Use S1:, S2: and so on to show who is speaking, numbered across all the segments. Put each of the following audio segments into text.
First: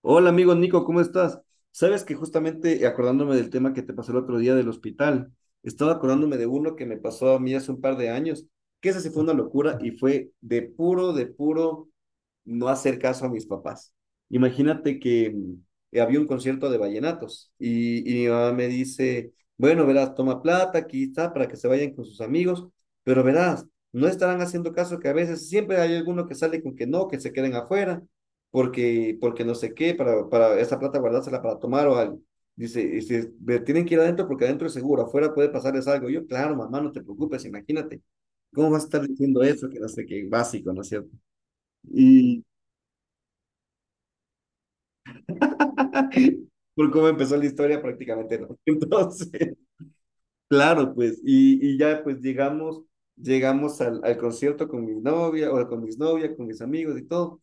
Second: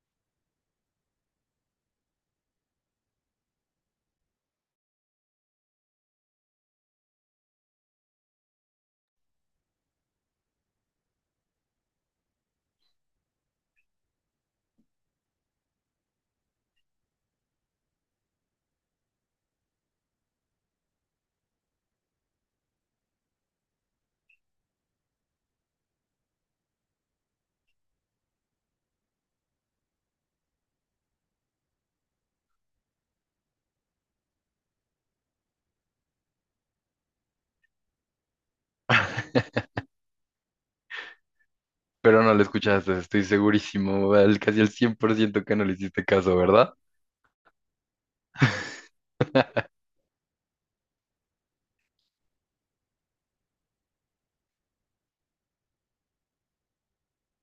S1: Hola amigo Nico, ¿cómo estás? Sabes que justamente acordándome del tema que te pasó el otro día del hospital, estaba acordándome de uno que me pasó a mí hace un par de años, que esa sí fue una locura y fue de puro no hacer caso a mis papás. Imagínate que había un concierto de vallenatos y mi mamá me dice, bueno, verás, toma plata, aquí está, para que se vayan con sus amigos, pero verás, no estarán haciendo caso que a veces siempre hay alguno que sale con que no, que se queden afuera porque no sé qué, para esa plata guardársela para tomar o algo. Dice, "Ve, tienen que ir adentro porque adentro es seguro, afuera puede pasarles algo". Yo, claro, mamá, no te preocupes, imagínate. ¿Cómo vas a estar diciendo eso? Que no sé qué, básico, ¿no es cierto?
S2: Pero no lo
S1: Y
S2: escuchaste, estoy segurísimo, casi el 100% que no le hiciste caso, ¿verdad?
S1: por cómo empezó la historia, prácticamente no. Entonces, claro, pues, ya pues llegamos, llegamos al concierto con mi novia, o con mis novias, con mis amigos y todo.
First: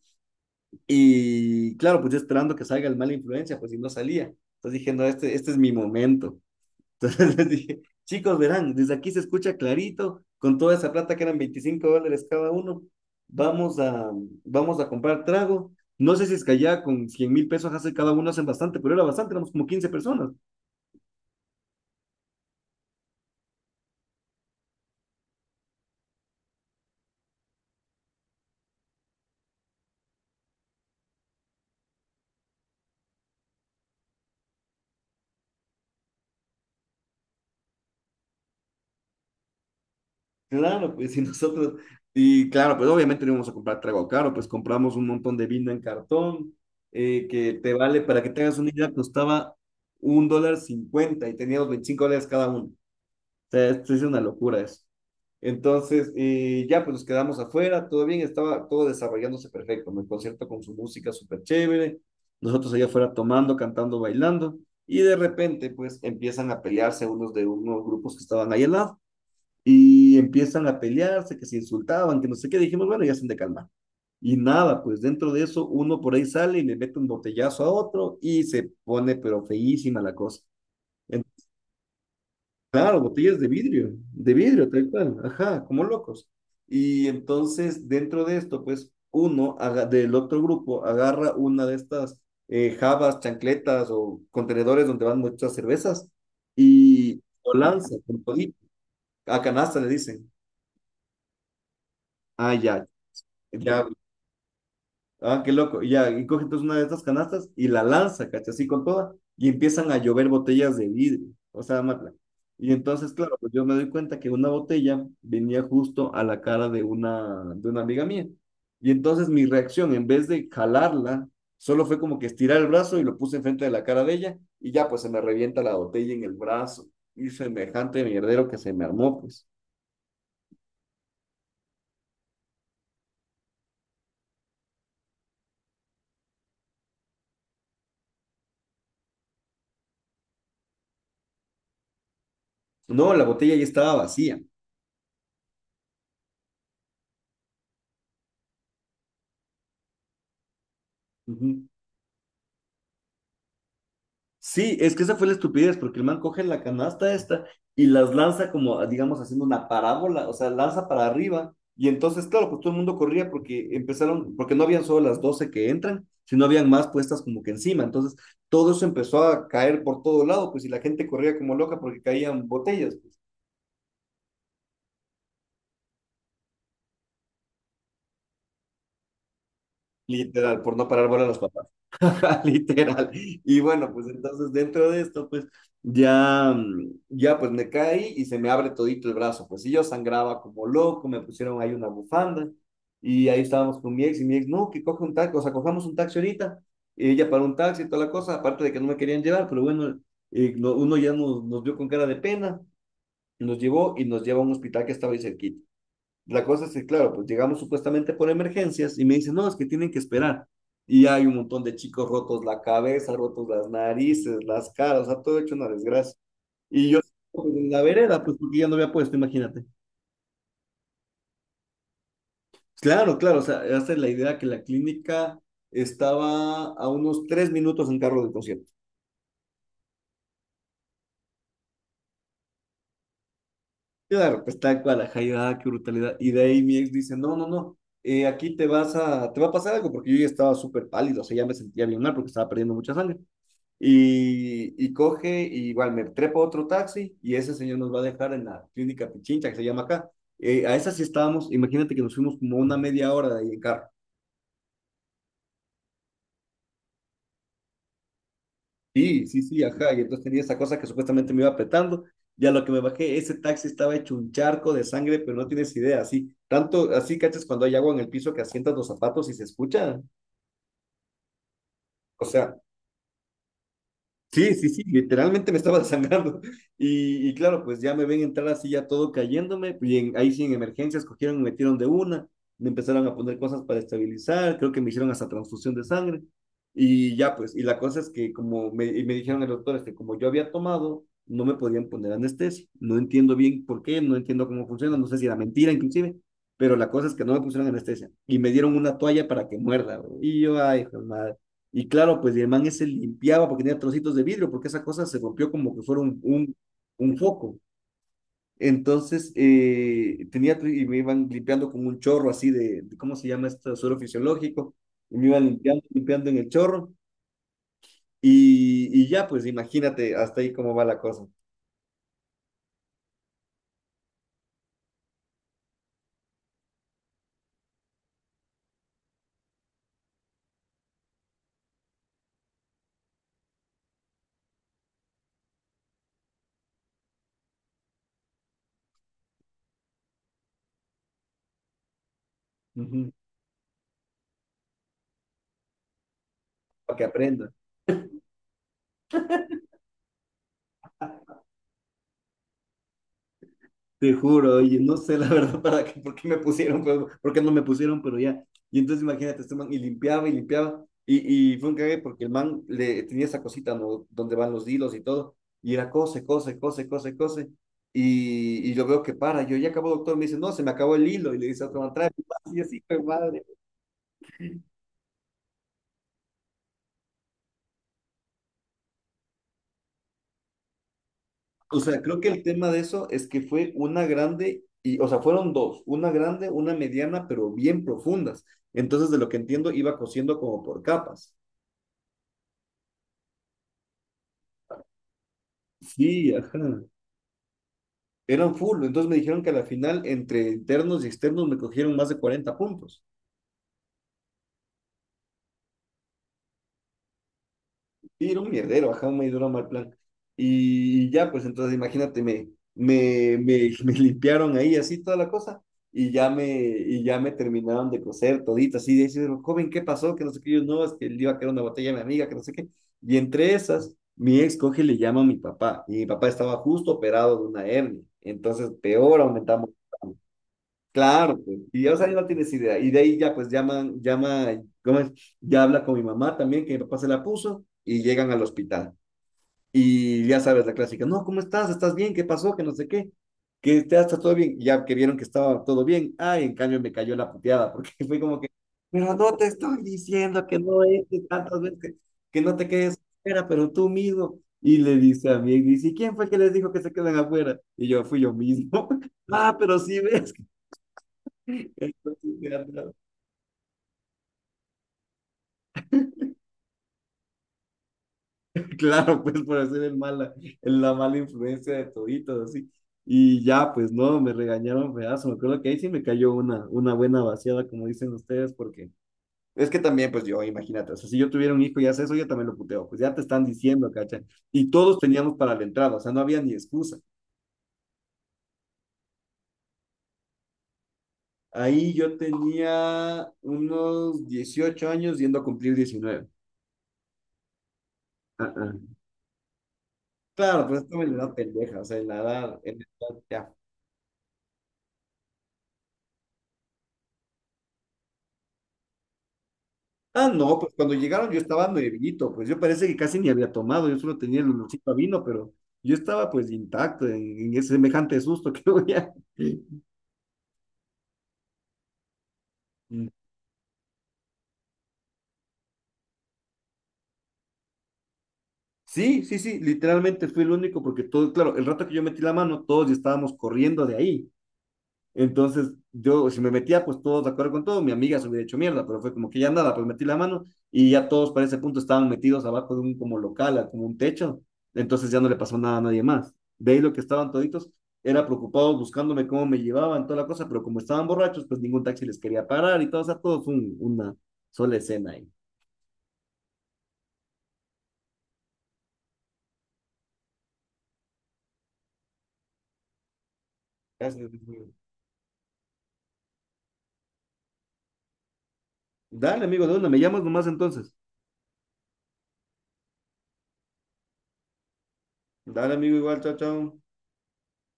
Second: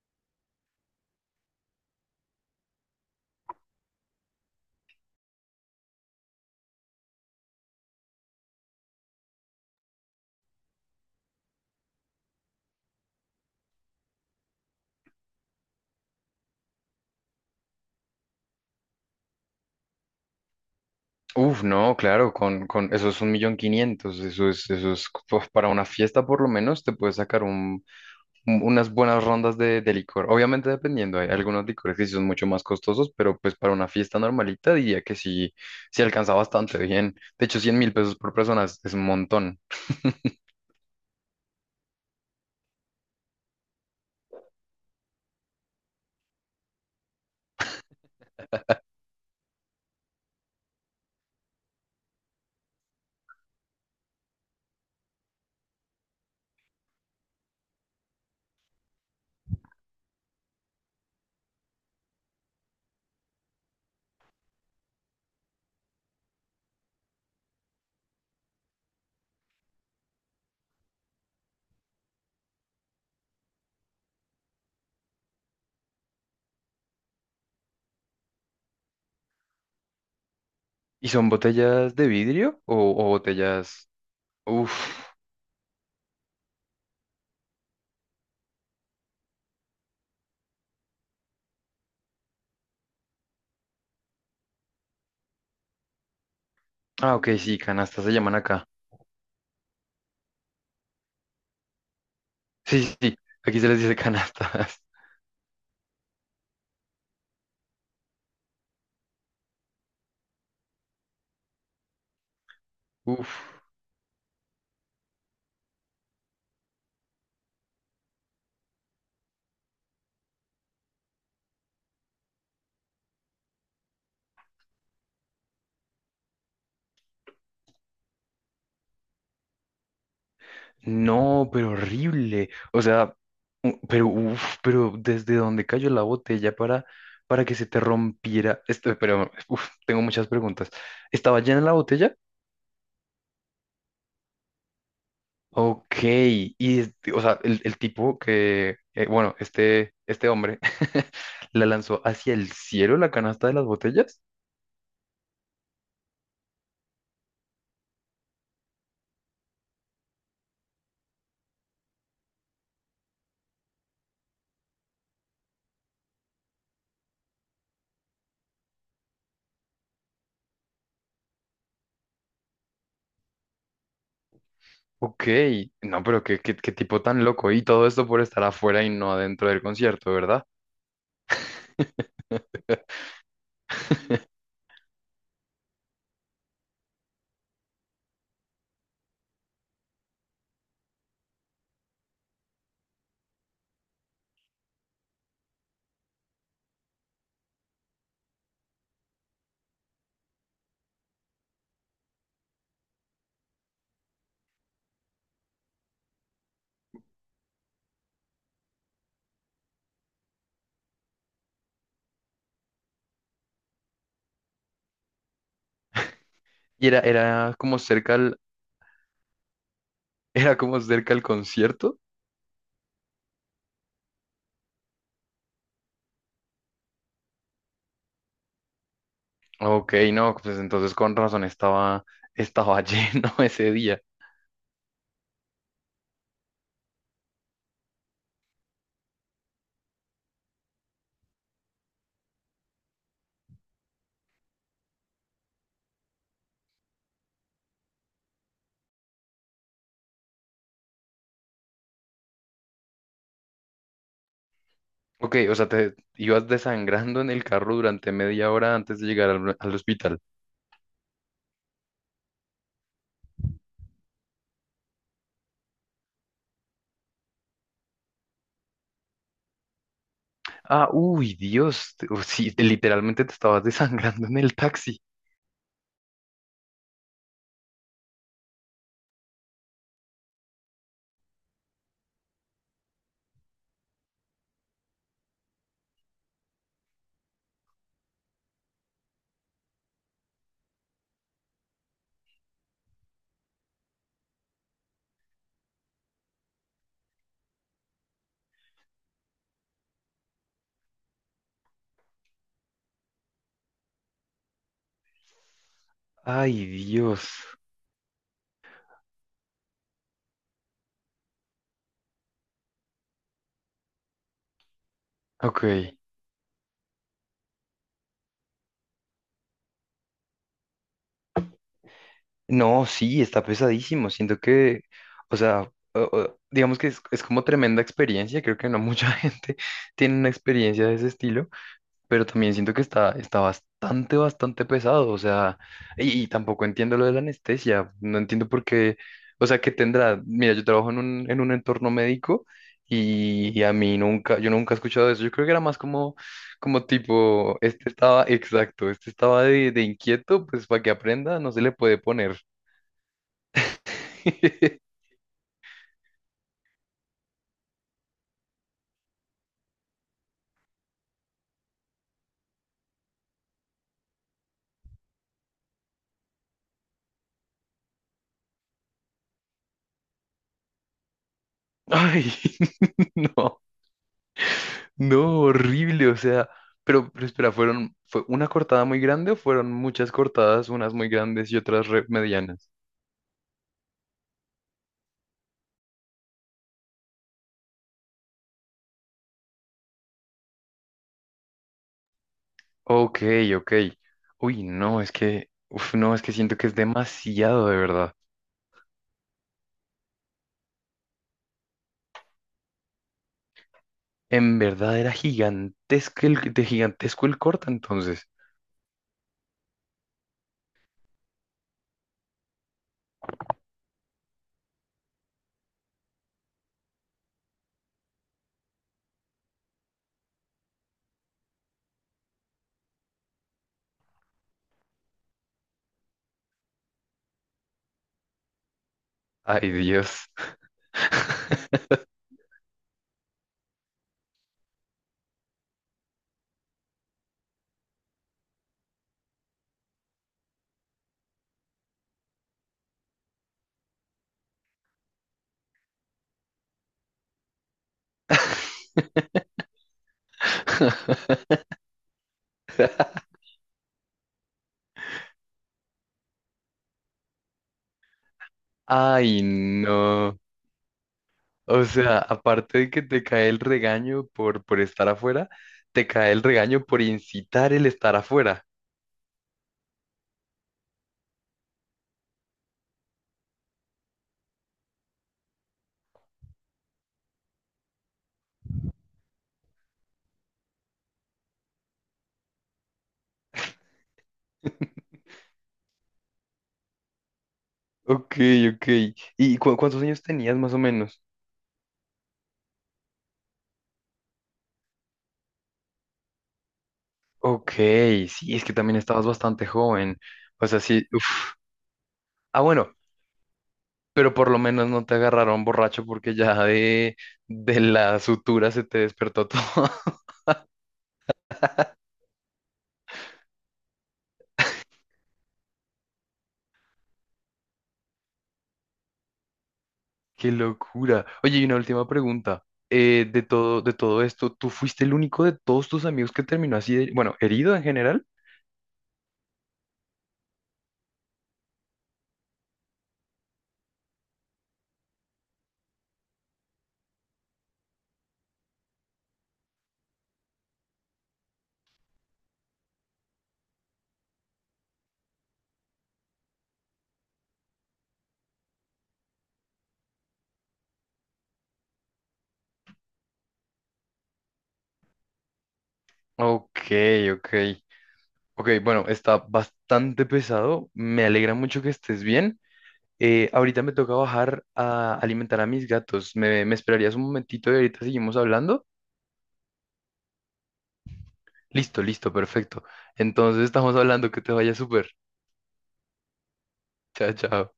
S1: Y claro, pues yo esperando que salga el mala influencia, pues si no salía. Entonces dije, no, este es mi momento. Entonces les dije, chicos, verán, desde aquí se escucha clarito, con toda esa plata que eran $25 cada uno, vamos a, vamos a comprar trago. No sé si es que allá con 100.000 pesos hace cada uno hacen bastante, pero era bastante, éramos como 15 personas.
S2: Uf, no, claro, con eso es 1.500.000, eso es pues, para una fiesta por lo menos te puedes sacar unas buenas rondas de licor. Obviamente dependiendo, hay algunos licores que sí son mucho más costosos, pero pues para una fiesta normalita diría que sí, sí alcanza bastante bien. De hecho, 100.000 pesos por persona es un montón.
S1: Claro, pues y nosotros, y claro, pues obviamente no íbamos a comprar trago caro, pues compramos un montón de vino en cartón, que te vale, para que tengas una idea, costaba $1,50 y teníamos $25 cada uno. O sea, esto es una locura eso. Entonces, ya pues nos quedamos afuera, todo bien, estaba todo desarrollándose perfecto, ¿no? El concierto con su música súper chévere, nosotros allá afuera tomando, cantando, bailando, y de repente pues empiezan a pelearse unos de unos grupos que estaban ahí al lado. Y empiezan a pelearse, que se insultaban, que no sé qué. Dijimos, bueno, ya se han de calmar. Y nada, pues dentro de eso uno por ahí sale y le mete un botellazo a otro y se pone pero feísima la cosa.
S2: ¿Y
S1: En-
S2: son botellas de vidrio o,
S1: claro,
S2: o
S1: botellas
S2: botellas?
S1: de vidrio,
S2: Uf,
S1: tal cual, ajá, como locos. Y entonces dentro de esto, pues del otro grupo agarra una de estas jabas, chancletas o contenedores donde van muchas cervezas
S2: ah,
S1: y
S2: ok,
S1: lo
S2: sí,
S1: lanza
S2: canastas se
S1: con
S2: llaman
S1: todito.
S2: acá.
S1: A canasta le dicen. Ah,
S2: Sí,
S1: ya.
S2: sí, sí, aquí se les
S1: Ya,
S2: dice canastas.
S1: ah, qué loco. Ya, y coge entonces una de estas canastas y la lanza, ¿cachai? Así con toda. Y empiezan a llover botellas de vidrio, o sea, Matla. Y entonces,
S2: Uf,
S1: claro, pues yo me doy cuenta que una botella venía justo a la cara de de una amiga mía. Y entonces mi reacción, en vez de jalarla, solo fue como que estirar el brazo y lo puse enfrente de la cara de ella. Y ya, pues se me revienta la botella en el brazo. Y semejante mierdero que se me armó, pues.
S2: no, pero horrible. O sea, pero uf, pero desde donde cayó la botella para que se te rompiera. Esto, pero uf, tengo muchas preguntas. ¿Estaba llena la botella?
S1: No, la botella ya estaba vacía.
S2: Ok, y este, o sea, el tipo que, bueno, este hombre la
S1: Ujú.
S2: lanzó hacia el cielo la canasta de las botellas.
S1: Sí, es que esa fue la estupidez, porque el man coge la canasta esta y las lanza como, digamos, haciendo una parábola, o sea, lanza para arriba. Y entonces, claro, pues todo el mundo corría porque empezaron, porque no habían solo las 12 que entran, sino habían más puestas como que encima. Entonces, todo eso empezó a caer por todo lado, pues, y la gente corría como loca porque caían botellas, pues,
S2: Ok, no, pero qué, qué, qué tipo tan loco. Y todo esto por estar afuera y no adentro del concierto, ¿verdad?
S1: literal, por no parar bola a los papás. Literal. Y bueno, pues entonces dentro de esto, pues ya, ya pues me caí y se me abre todito el brazo. Pues y yo sangraba como loco, me pusieron ahí una bufanda y ahí estábamos con mi ex y mi ex, no, que coja un taxi, o sea, cojamos un taxi ahorita. Y ella para un taxi y toda la cosa, aparte de que no me querían llevar, pero bueno, uno ya nos, nos vio con cara de pena, nos llevó y nos llevó a un hospital que estaba ahí cerquita. La cosa es que, claro, pues llegamos supuestamente por emergencias y me dicen, no, es que tienen que esperar. Y hay un montón de chicos rotos la cabeza, rotos las narices, las caras, o sea, todo hecho una desgracia.
S2: Y
S1: Y
S2: era,
S1: yo pues,
S2: era
S1: en
S2: como
S1: la
S2: cerca
S1: vereda, pues
S2: al,
S1: porque ya no había puesto, imagínate.
S2: era como cerca al concierto.
S1: Claro, claro, o sea, esa es la idea que la clínica estaba a unos 3 minutos en carro del concierto.
S2: Ok, no, pues entonces estaba lleno ese día.
S1: Claro, pues tal cual, ajá, y, ah, qué brutalidad. Y de ahí mi ex dice, no, no, no, aquí te vas a, te va a pasar algo, porque yo ya estaba súper pálido, o sea, ya me sentía bien mal porque estaba perdiendo mucha sangre. Y coge, y igual me trepa otro taxi y ese señor nos va a dejar en la clínica Pichincha, que se llama acá. A esa sí estábamos, imagínate que nos fuimos como una media hora de ahí en carro.
S2: Ok, o sea, te ibas desangrando en el carro durante media hora antes de
S1: Sí,
S2: llegar
S1: sí,
S2: al,
S1: sí,
S2: al
S1: ajá. Y
S2: hospital.
S1: entonces tenía esa cosa que supuestamente me iba apretando. Ya lo que me bajé, ese taxi estaba hecho un charco de sangre, pero no tienes idea, así. Tanto, así, cachas, cuando hay agua en el piso que asientas los zapatos y se escucha.
S2: Ah, uy, Dios, oh,
S1: O
S2: sí,
S1: sea,
S2: literalmente te estabas desangrando en
S1: sí,
S2: el
S1: sí, sí,
S2: taxi.
S1: literalmente me estaba sangrando. Y claro, pues ya me ven entrar así ya todo cayéndome. Ahí sí en emergencias cogieron y me metieron de una. Me empezaron a poner cosas para estabilizar. Creo que me hicieron hasta transfusión de sangre. Y ya pues, y la cosa es que como me dijeron el doctor, es que como yo había tomado, no me podían poner anestesia. No entiendo bien por qué, no entiendo cómo funciona, no sé si era mentira inclusive. Pero la cosa es que no me pusieron anestesia. Y me dieron una toalla para que muerda. Güey. Y yo, ay, hijo de madre. Y claro, pues y el man ese limpiaba porque tenía trocitos de vidrio, porque esa cosa se rompió como que fuera
S2: Ay,
S1: un
S2: Dios.
S1: foco. Entonces, y me iban limpiando con un chorro así ¿cómo se llama esto? Suelo fisiológico. Y me iban limpiando,
S2: Ok.
S1: limpiando en el chorro. Y ya, pues imagínate hasta ahí cómo va la cosa.
S2: No, sí, está pesadísimo. Siento que, o sea, digamos que es como tremenda experiencia. Creo que no mucha gente tiene una experiencia de ese estilo, pero también siento que está bastante, bastante pesado, o sea, y tampoco entiendo lo de la anestesia, no entiendo por qué, o sea, que tendrá, mira, yo trabajo en un entorno médico
S1: Ujú.
S2: y a mí nunca, yo nunca he escuchado eso, yo creo que era más como, como
S1: Para que aprendas.
S2: tipo, exacto, este estaba de inquieto, pues para que aprenda, no se le puede poner.
S1: Te juro, oye, no sé la verdad para qué, por qué me pusieron, pero, por qué no me pusieron, pero ya. Y entonces imagínate, este man, y limpiaba y limpiaba, y fue un cague porque el man le tenía esa cosita, ¿no? Donde van los hilos y todo, y era cose, cose, cose, cose, cose, y yo veo que para, yo ya acabó, doctor, me dice, no, se me acabó el hilo, y le dice a otro man, trae,
S2: Ay,
S1: más", y así, pues madre.
S2: no. No, horrible, o sea, pero espera, ¿fueron, fue una cortada muy grande o fueron muchas cortadas, unas muy grandes y
S1: O
S2: otras
S1: sea, creo que el tema
S2: medianas?
S1: de eso es que fue una grande, y, o sea, fueron dos, una grande, una mediana, pero bien profundas. Entonces, de lo que entiendo, iba cosiendo como por capas.
S2: Ok, ok. Uy, no, es que, uf, no, es que
S1: Sí,
S2: siento
S1: ajá.
S2: que es demasiado, de verdad.
S1: Eran full. Entonces me dijeron que a la final, entre internos y externos, me cogieron más de 40 puntos.
S2: En verdad era gigantesco el, de gigantesco el corta, entonces.
S1: Y era un mierdero, ajá, me duró mal plan. Y ya, pues entonces imagínate, me limpiaron ahí así toda la cosa. Y ya me terminaron de coser todita, así de decir, joven, ¿qué pasó? Que no sé qué, yo no, es que le iba a quedar una botella a mi amiga, que no sé qué. Y entre esas, mi ex coge y le llama a mi papá. Y mi papá estaba justo operado de una hernia. Entonces, peor
S2: Ay,
S1: aumentamos.
S2: Dios.
S1: Claro, pues, y ya, o sea, ya no tienes idea. Y de ahí ya, pues llama, ¿cómo es? Ya habla con mi mamá también, que mi papá se la puso, y llegan al hospital. Y ya sabes la clásica, no, ¿cómo estás? ¿Estás bien? ¿Qué pasó? Que no sé qué. Que te está todo bien. Y ya que vieron que estaba todo bien. Ay, en cambio me cayó la puteada, porque fue como que, pero no te estoy diciendo que no es que tantas veces que no te quedes afuera, pero tú mismo. Y le dice a mí, y dice, ¿quién fue el que les dijo que se quedan afuera? Y yo, fui yo mismo.
S2: Ay,
S1: Ah, pero sí ves.
S2: no. O sea,
S1: Entonces, ya
S2: aparte de
S1: andaba-
S2: que te cae el regaño por estar afuera, te cae el regaño por incitar el estar afuera.
S1: claro, pues por hacer el mala, la mala influencia de toditos, así. Y ya, pues no, me regañaron pedazo. Me acuerdo que ahí sí me cayó una buena vaciada, como dicen ustedes, porque es que también, pues yo, imagínate, o sea, si yo tuviera un hijo y hace eso, yo también lo puteo, pues ya te están diciendo, cacha. Y todos teníamos para la entrada, o sea, no había ni excusa.
S2: Ok, ok. ¿Y cuántos años tenías más o menos?
S1: Ahí yo tenía unos 18 años yendo a cumplir 19.
S2: Ok,
S1: Ah,
S2: sí, es que
S1: ah.
S2: también estabas bastante joven.
S1: Claro,
S2: O
S1: pues
S2: sea,
S1: estaba
S2: sí,
S1: en la edad
S2: uf.
S1: pendeja, o sea,
S2: Ah,
S1: en la
S2: bueno,
S1: edad ya.
S2: pero por lo menos no te agarraron borracho porque ya de la sutura se te despertó todo.
S1: Ah, no, pues cuando llegaron yo estaba nuevito, pues yo parece que casi ni había tomado, yo solo tenía el olorcito a vino, pero yo estaba pues intacto en ese semejante susto que había.
S2: Qué locura. Oye, y una última pregunta.
S1: Mm.
S2: De todo esto, ¿tú fuiste el único de todos tus amigos que terminó así, bueno, herido en general?
S1: Sí, sí, sí, literalmente fui el único porque todo, claro, el rato que yo metí la mano, todos ya estábamos corriendo de ahí. Entonces, yo, si me metía, pues todos de acuerdo con todo, mi amiga se hubiera hecho mierda, pero fue como que ya nada, pues metí la mano y ya todos para ese punto estaban metidos abajo de un como local, como un techo, entonces ya no le pasó nada a nadie más. De ahí lo que estaban toditos, era preocupados buscándome cómo me llevaban, toda la cosa, pero como estaban borrachos, pues ningún taxi les quería parar y todo, o sea, todo fue una sola escena ahí.
S2: Ok, ok. Ok, bueno, está bastante pesado. Me alegra mucho que estés bien. Ahorita me toca
S1: Gracias.
S2: bajar a alimentar a mis gatos. Me esperarías un momentito y ahorita seguimos hablando?
S1: Dale, amigo, de una, me llamas nomás entonces.
S2: Listo, listo, perfecto. Entonces estamos hablando, que te vaya súper.
S1: Dale, amigo, igual, chao, chao.
S2: Chao, chao.